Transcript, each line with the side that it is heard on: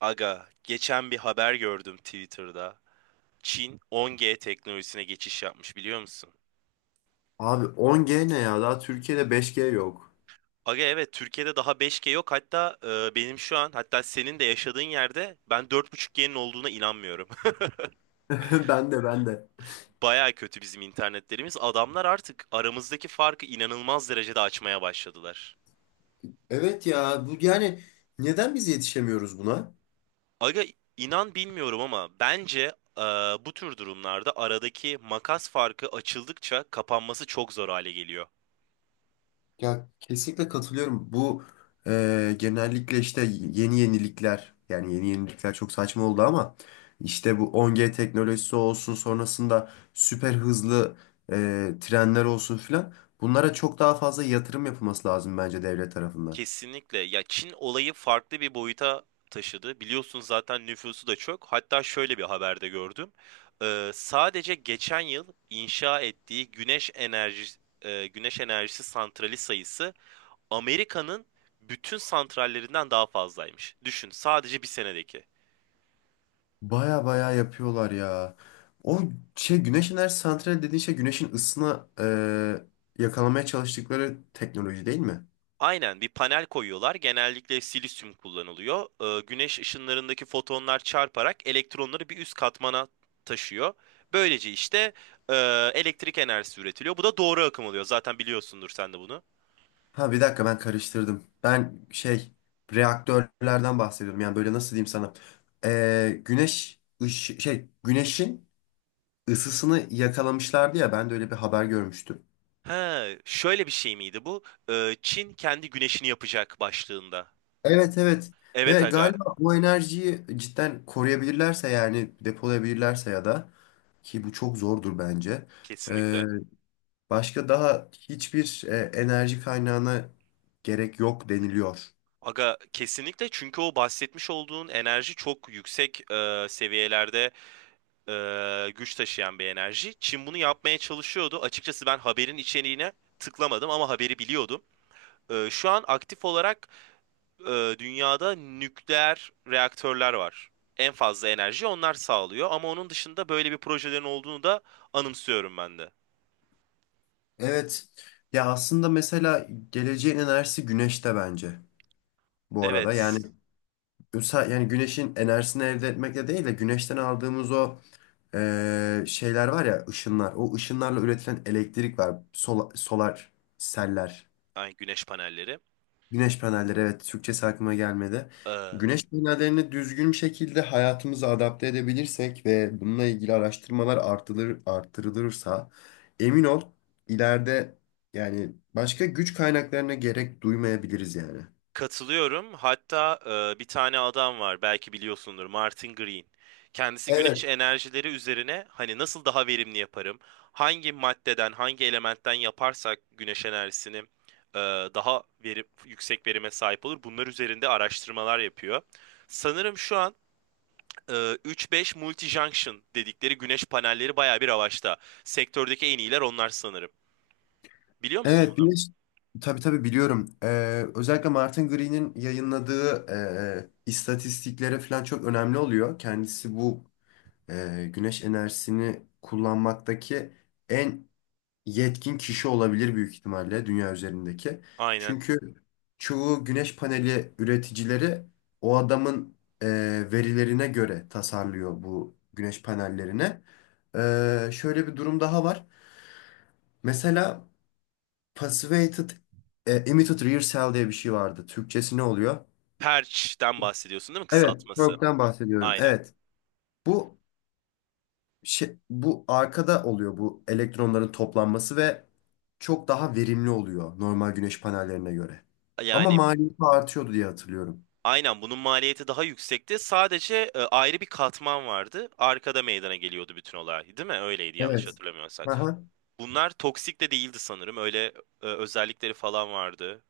right: Aga, geçen bir haber gördüm Twitter'da. Çin 10G teknolojisine geçiş yapmış biliyor musun?
left: Abi 10G ne ya? Daha Türkiye'de 5G yok.
right: Aga evet Türkiye'de daha 5G yok. Hatta benim şu an hatta senin de yaşadığın yerde ben 4.5G'nin olduğuna inanmıyorum.
left: Ben de ben de.
right: Baya kötü bizim internetlerimiz. Adamlar artık aramızdaki farkı inanılmaz derecede açmaya başladılar.
left: Evet ya bu yani neden biz yetişemiyoruz buna?
right: Aga inan bilmiyorum ama bence e, bu tür durumlarda aradaki makas farkı açıldıkça kapanması çok zor hale geliyor.
left: Ya kesinlikle katılıyorum. Bu genellikle işte yeni yenilikler çok saçma oldu ama işte bu 10G teknolojisi olsun sonrasında süper hızlı trenler olsun filan bunlara çok daha fazla yatırım yapılması lazım bence devlet tarafından.
right: Kesinlikle. Ya Çin olayı farklı bir boyuta taşıdı. Biliyorsun zaten nüfusu da çok. Hatta şöyle bir haberde gördüm. Sadece geçen yıl inşa ettiği güneş enerjisi santrali sayısı Amerika'nın bütün santrallerinden daha fazlaymış. Düşün, sadece bir senedeki.
left: Baya baya yapıyorlar ya. O şey güneş enerji santrali dediğin şey güneşin ısısına yakalamaya çalıştıkları teknoloji değil mi?
right: Aynen bir panel koyuyorlar. Genellikle silisyum kullanılıyor. Güneş ışınlarındaki fotonlar çarparak elektronları bir üst katmana taşıyor. Böylece işte e, elektrik enerjisi üretiliyor. Bu da doğru akım oluyor. Zaten biliyorsundur sen de bunu.
left: Ha bir dakika ben karıştırdım. Ben şey reaktörlerden bahsediyorum. Yani böyle nasıl diyeyim sana? Şey güneşin ısısını yakalamışlardı ya ben de öyle bir haber görmüştüm.
right: Ha, şöyle bir şey miydi bu? Çin kendi güneşini yapacak başlığında.
left: Evet evet.
right: Evet
left: Ve
right: aga,
left: galiba bu enerjiyi cidden koruyabilirlerse yani depolayabilirlerse ya da ki bu çok zordur bence.
right: kesinlikle.
left: Başka daha hiçbir enerji kaynağına gerek yok deniliyor.
right: Aga kesinlikle çünkü o bahsetmiş olduğun enerji çok yüksek seviyelerde güç taşıyan bir enerji. Çin bunu yapmaya çalışıyordu. Açıkçası ben haberin içeriğine tıklamadım ama haberi biliyordum. Şu an aktif olarak dünyada nükleer reaktörler var. En fazla enerji onlar sağlıyor ama onun dışında böyle bir projelerin olduğunu da anımsıyorum ben de.
left: Evet. Ya aslında mesela geleceğin enerjisi güneşte bence bu arada. Yani
right: Evet,
left: yani güneşin enerjisini elde etmekle değil de güneşten aldığımız o şeyler var ya ışınlar. O ışınlarla üretilen elektrik var. Solar seller.
right: ay güneş panelleri.
left: Güneş panelleri evet Türkçesi aklıma gelmedi.
right: E,
left: Güneş panellerini düzgün bir şekilde hayatımıza adapte edebilirsek ve bununla ilgili araştırmalar artırılır, artırılırsa emin ol ileride yani başka güç kaynaklarına gerek duymayabiliriz yani.
right: Katılıyorum. Hatta bir tane adam var belki biliyorsundur Martin Green. Kendisi güneş
left: Evet.
right: enerjileri üzerine hani nasıl daha verimli yaparım? Hangi maddeden, hangi elementten yaparsak güneş enerjisini daha yüksek verime sahip olur. Bunlar üzerinde araştırmalar yapıyor. Sanırım şu an 3-5 multi-junction dedikleri güneş panelleri baya bir avaçta. Sektördeki en iyiler onlar sanırım. Biliyor musun
left: Evet
right: bunu?
left: bir tabii tabii biliyorum. Özellikle Martin Green'in yayınladığı istatistiklere falan çok önemli oluyor. Kendisi bu güneş enerjisini kullanmaktaki en yetkin kişi olabilir büyük ihtimalle dünya üzerindeki.
right: Aynen.
left: Çünkü çoğu güneş paneli üreticileri o adamın verilerine göre tasarlıyor bu güneş panellerini. Şöyle bir durum daha var. Mesela Passivated Emitted Rear Cell diye bir şey vardı. Türkçesi ne oluyor?
right: Perç'ten bahsediyorsun değil mi
left: Evet.
right: kısaltması?
left: Work'ten bahsediyorum.
right: Aynen.
left: Evet. Bu şey, bu arkada oluyor bu elektronların toplanması ve çok daha verimli oluyor normal güneş panellerine göre. Ama
right: Yani
left: maliyeti artıyordu diye hatırlıyorum.
right: aynen bunun maliyeti daha yüksekti. Sadece ayrı bir katman vardı. Arkada meydana geliyordu bütün olay, değil mi? Öyleydi yanlış
left: Evet.
right: hatırlamıyorsak.
left: Aha.
right: Bunlar toksik de değildi sanırım. Öyle özellikleri falan vardı.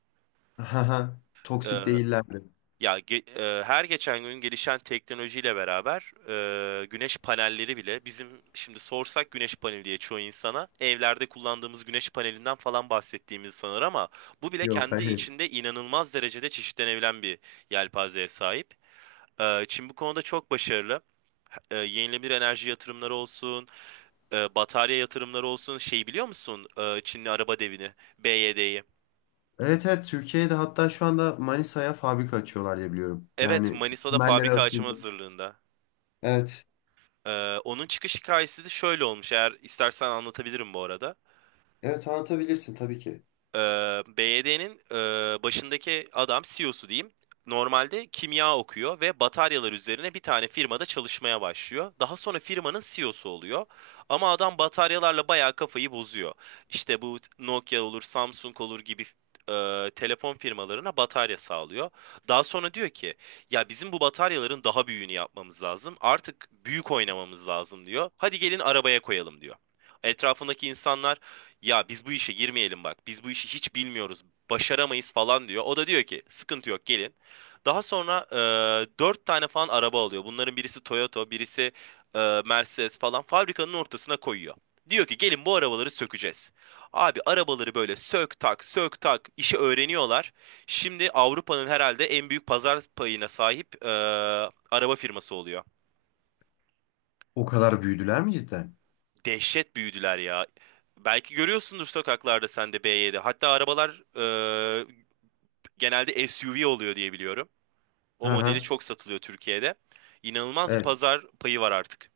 left: Aha. Toksik
right: E,
left: değillerdi.
right: ya ge- her geçen gün gelişen teknolojiyle beraber güneş panelleri bile bizim şimdi sorsak güneş paneli diye çoğu insana evlerde kullandığımız güneş panelinden falan bahsettiğimizi sanır ama bu bile
left: Yok
right: kendi
left: hayır.
right: içinde inanılmaz derecede çeşitlenebilen bir yelpazeye sahip. Çin bu konuda çok başarılı. Yenilenebilir enerji yatırımları olsun, batarya yatırımları olsun. Şey biliyor musun? Çinli araba devini, BYD'yi.
left: Evet evet Türkiye'de hatta şu anda Manisa'ya fabrika açıyorlar diye biliyorum.
right: Evet,
left: Yani
right: Manisa'da
left: temelleri
right: fabrika açma
left: atıldı.
right: hazırlığında.
left: Evet.
right: Onun çıkış hikayesi de şöyle olmuş. Eğer istersen anlatabilirim bu arada.
left: Evet anlatabilirsin tabii ki.
right: Ee, BYD'nin başındaki adam CEO'su diyeyim. Normalde kimya okuyor ve bataryalar üzerine bir tane firmada çalışmaya başlıyor. Daha sonra firmanın CEO'su oluyor. Ama adam bataryalarla bayağı kafayı bozuyor. İşte bu Nokia olur, Samsung olur gibi telefon firmalarına batarya sağlıyor. Daha sonra diyor ki, ya bizim bu bataryaların daha büyüğünü yapmamız lazım. Artık büyük oynamamız lazım diyor. Hadi gelin arabaya koyalım diyor. Etrafındaki insanlar ya biz bu işe girmeyelim bak. Biz bu işi hiç bilmiyoruz. Başaramayız falan diyor. O da diyor ki sıkıntı yok gelin. Daha sonra 4 tane falan araba alıyor. Bunların birisi Toyota, birisi Mercedes falan fabrikanın ortasına koyuyor. Diyor ki gelin bu arabaları sökeceğiz. Abi arabaları böyle sök tak sök tak işi öğreniyorlar. Şimdi Avrupa'nın herhalde en büyük pazar payına sahip araba firması oluyor.
left: O kadar büyüdüler mi cidden?
right: Dehşet büyüdüler ya. Belki görüyorsundur sokaklarda sen de B7. Hatta arabalar e, genelde SUV oluyor diye biliyorum. O modeli
left: Aha.
right: çok satılıyor Türkiye'de. İnanılmaz bir
left: Evet.
right: pazar payı var artık.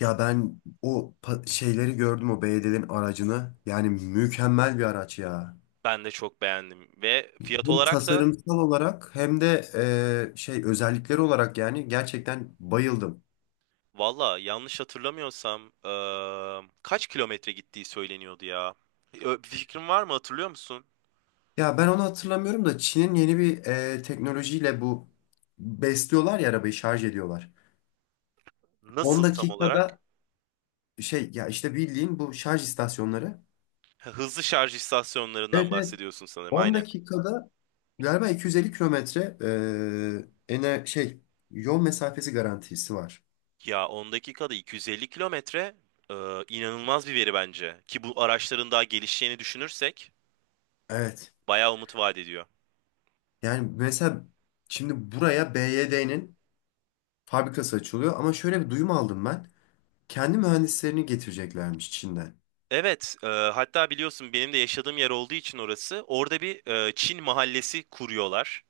left: Ya ben o şeyleri gördüm o belediyenin aracını. Yani mükemmel bir araç ya.
right: Ben de çok beğendim. Ve fiyat
left: Hem
right: olarak da
left: tasarımsal olarak hem de şey özellikleri olarak yani gerçekten bayıldım.
right: valla yanlış hatırlamıyorsam kaç kilometre gittiği söyleniyordu ya. Bir fikrin var mı hatırlıyor musun?
left: Ya ben onu hatırlamıyorum da Çin'in yeni bir teknolojiyle bu besliyorlar ya arabayı şarj ediyorlar. 10
right: Nasıl tam
left: dakikada
right: olarak?
left: şey ya işte bildiğin bu şarj istasyonları.
right: Ha, hızlı şarj istasyonlarından
left: Evet evet
right: bahsediyorsun sanırım.
left: 10
right: Aynen.
left: dakikada galiba 250 kilometre e, ene şey yol mesafesi garantisi var.
right: Ya 10 dakikada 250 kilometre e, inanılmaz bir veri bence. Ki bu araçların daha gelişeceğini düşünürsek
left: Evet.
right: bayağı umut vaat ediyor.
left: Yani mesela şimdi buraya BYD'nin fabrikası açılıyor ama şöyle bir duyum aldım ben. Kendi mühendislerini getireceklermiş Çin'den.
right: Evet, hatta biliyorsun benim de yaşadığım yer olduğu için orası. Orada bir Çin mahallesi kuruyorlar.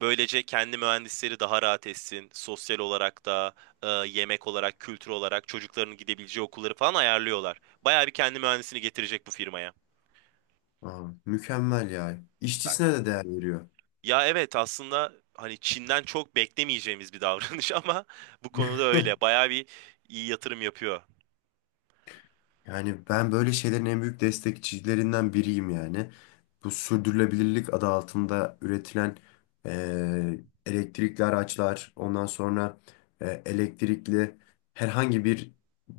right: Böylece kendi mühendisleri daha rahat etsin. Sosyal olarak da, yemek olarak, kültür olarak çocukların gidebileceği okulları falan ayarlıyorlar. Bayağı bir kendi mühendisini getirecek bu firmaya.
left: Aa, mükemmel ya. İşçisine de değer veriyor.
right: Ya evet aslında hani Çin'den çok beklemeyeceğimiz bir davranış ama bu konuda öyle. Bayağı bir iyi yatırım yapıyor.
left: Yani ben böyle şeylerin en büyük destekçilerinden biriyim yani. Bu sürdürülebilirlik adı altında üretilen eee, elektrikli araçlar, ondan sonra elektrikli herhangi bir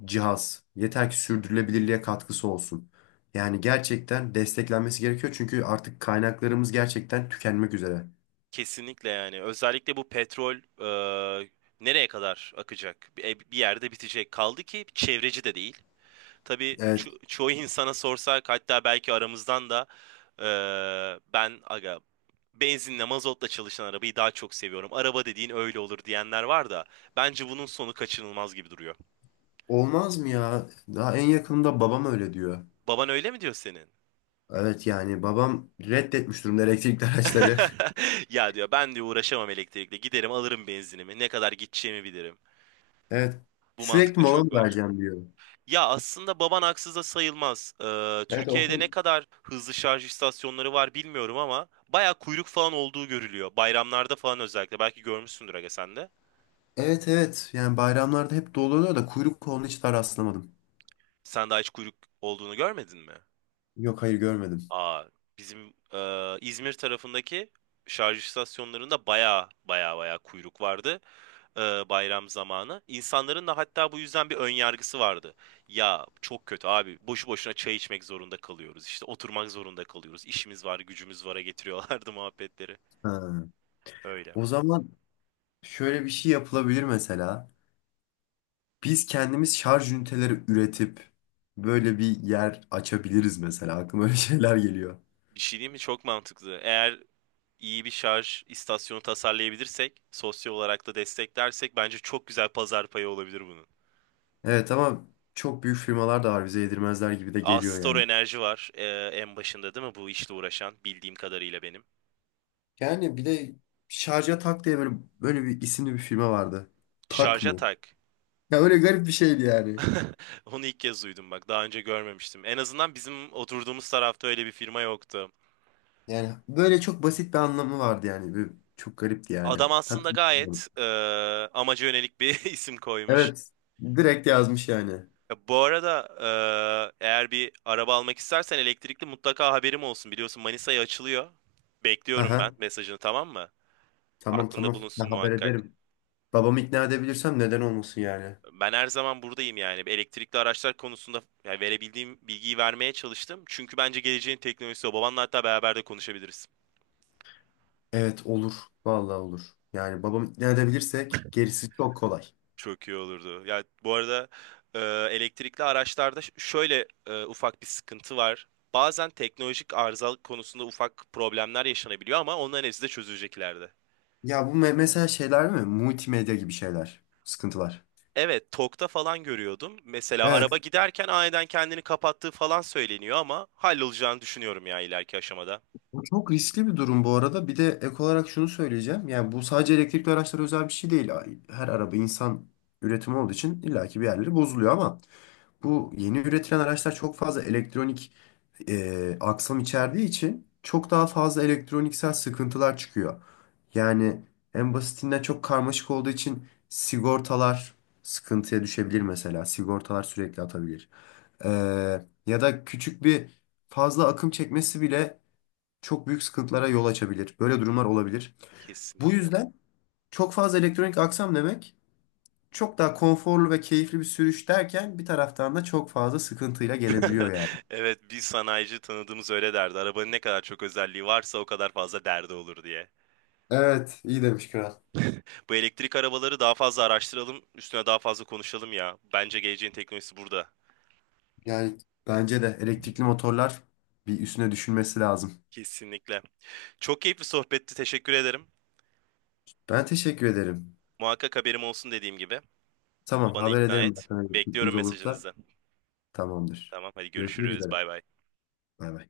left: cihaz. Yeter ki sürdürülebilirliğe katkısı olsun. Yani gerçekten desteklenmesi gerekiyor çünkü artık kaynaklarımız gerçekten tükenmek üzere.
right: Kesinlikle yani. Özellikle bu petrol e, nereye kadar akacak? Bir yerde bitecek. Kaldı ki çevreci de değil. Tabii
left: Evet,
right: çoğu insana sorsak hatta belki aramızdan da e, ben aga benzinle mazotla çalışan arabayı daha çok seviyorum. Araba dediğin öyle olur diyenler var da bence bunun sonu kaçınılmaz gibi duruyor.
left: olmaz mı ya? Daha en yakında babam öyle diyor.
right: Baban öyle mi diyor senin?
left: Evet yani babam reddetmiş durumda elektrikli araçları.
right: Ya diyor ben diyor uğraşamam elektrikle. Giderim alırım benzinimi. Ne kadar gideceğimi bilirim.
left: Evet.
right: Bu
left: Sürekli
right: mantıkta
left: mola mı
right: çok var.
left: vereceğim diyor.
right: Ya aslında baban haksız da sayılmaz.
left: Evet
right: Türkiye'de ne
left: okul.
right: kadar hızlı şarj istasyonları var bilmiyorum ama baya kuyruk falan olduğu görülüyor. Bayramlarda falan özellikle. Belki görmüşsündür aga sen de.
left: Evet evet. Yani bayramlarda hep dolu oluyor da kuyruk koluna hiç daha rastlamadım.
right: Sen daha hiç kuyruk olduğunu görmedin mi?
left: Yok hayır görmedim.
right: Aa, bizim İzmir tarafındaki şarj istasyonlarında baya baya baya kuyruk vardı. e, bayram zamanı. İnsanların da hatta bu yüzden bir ön yargısı vardı. Ya çok kötü abi boşu boşuna çay içmek zorunda kalıyoruz. İşte oturmak zorunda kalıyoruz. İşimiz var, gücümüz var'a getiriyorlardı muhabbetleri.
left: Ha.
right: Öyle.
left: O zaman şöyle bir şey yapılabilir mesela. Biz kendimiz şarj üniteleri üretip böyle bir yer açabiliriz mesela. Aklıma öyle şeyler geliyor.
right: Bir şey değil mi? Çok mantıklı. Eğer iyi bir şarj istasyonu tasarlayabilirsek, sosyal olarak da desteklersek bence çok güzel pazar payı olabilir bunun.
left: Evet ama çok büyük firmalar da var bize yedirmezler gibi de geliyor
right: Astor
left: yani.
right: Enerji var en başında değil mi bu işle uğraşan bildiğim kadarıyla benim.
left: Yani bir de şarja tak diye böyle bir isimli bir firma vardı. Tak
right: Şarja
left: mı?
right: tak.
left: Ya öyle garip bir şeydi yani.
right: Onu ilk kez duydum bak. Daha önce görmemiştim. En azından bizim oturduğumuz tarafta öyle bir firma yoktu.
left: Yani böyle çok basit bir anlamı vardı yani. Çok garipti yani.
right: Adam
left: Tam
right: aslında
left: bilmiyorum.
right: gayet amaca yönelik bir isim koymuş.
left: Evet. Direkt yazmış yani.
right: Bu arada eğer bir araba almak istersen elektrikli mutlaka haberim olsun. Biliyorsun Manisa'ya açılıyor. Bekliyorum ben
left: Haha.
right: mesajını tamam mı?
left: Tamam
right: Aklında
left: tamam. Ben
right: bulunsun
left: haber
right: muhakkak.
left: ederim. Babamı ikna edebilirsem neden olmasın yani.
right: Ben her zaman buradayım yani. Elektrikli araçlar konusunda yani verebildiğim bilgiyi vermeye çalıştım. Çünkü bence geleceğin teknolojisi o. Babanla hatta beraber de konuşabiliriz.
left: Evet olur. Vallahi olur. Yani babamı ikna edebilirsek gerisi çok kolay.
right: Çok iyi olurdu. Ya bu arada e, elektrikli araçlarda şöyle ufak bir sıkıntı var. Bazen teknolojik arızalık konusunda ufak problemler yaşanabiliyor ama onların hepsi de çözülecek ileride.
left: Ya bu mesela şeyler mi? Multimedya gibi şeyler. Sıkıntılar.
right: Evet, TOK'ta falan görüyordum. Mesela
left: Evet.
right: araba giderken aniden kendini kapattığı falan söyleniyor ama hallolacağını düşünüyorum ya ileriki aşamada.
left: Bu çok riskli bir durum bu arada. Bir de ek olarak şunu söyleyeceğim. Yani bu sadece elektrikli araçlara özel bir şey değil. Her araba insan üretimi olduğu için illaki bir yerleri bozuluyor ama bu yeni üretilen araçlar çok fazla elektronik aksam içerdiği için çok daha fazla elektroniksel sıkıntılar çıkıyor. Yani en basitinden çok karmaşık olduğu için sigortalar sıkıntıya düşebilir mesela. Sigortalar sürekli atabilir. Ee, ya da küçük bir fazla akım çekmesi bile çok büyük sıkıntılara yol açabilir. Böyle durumlar olabilir. Bu
right: Kesinlikle.
left: yüzden çok fazla elektronik aksam demek çok daha konforlu ve keyifli bir sürüş derken bir taraftan da çok fazla sıkıntıyla gelebiliyor yani.
right: Evet, bir sanayici tanıdığımız öyle derdi. Arabanın ne kadar çok özelliği varsa o kadar fazla derdi olur diye.
left: Evet, iyi demiş Kral.
right: Bu elektrik arabaları daha fazla araştıralım, üstüne daha fazla konuşalım ya. Bence geleceğin teknolojisi burada.
left: Yani bence de elektrikli motorlar bir üstüne düşünmesi lazım.
right: Kesinlikle. Çok keyifli sohbetti, teşekkür ederim.
left: Ben teşekkür ederim.
right: Muhakkak haberim olsun dediğim gibi.
left: Tamam,
right: Bana
left: haber
right: ikna
left: ederim ben
right: et.
left: sana
right: Bekliyorum
left: elektriklimiz olursa.
right: mesajınızı.
left: Tamamdır.
right: Tamam, hadi
left: Görüşmek
right: görüşürüz.
left: üzere.
right: Bay bay.
left: Bay bay.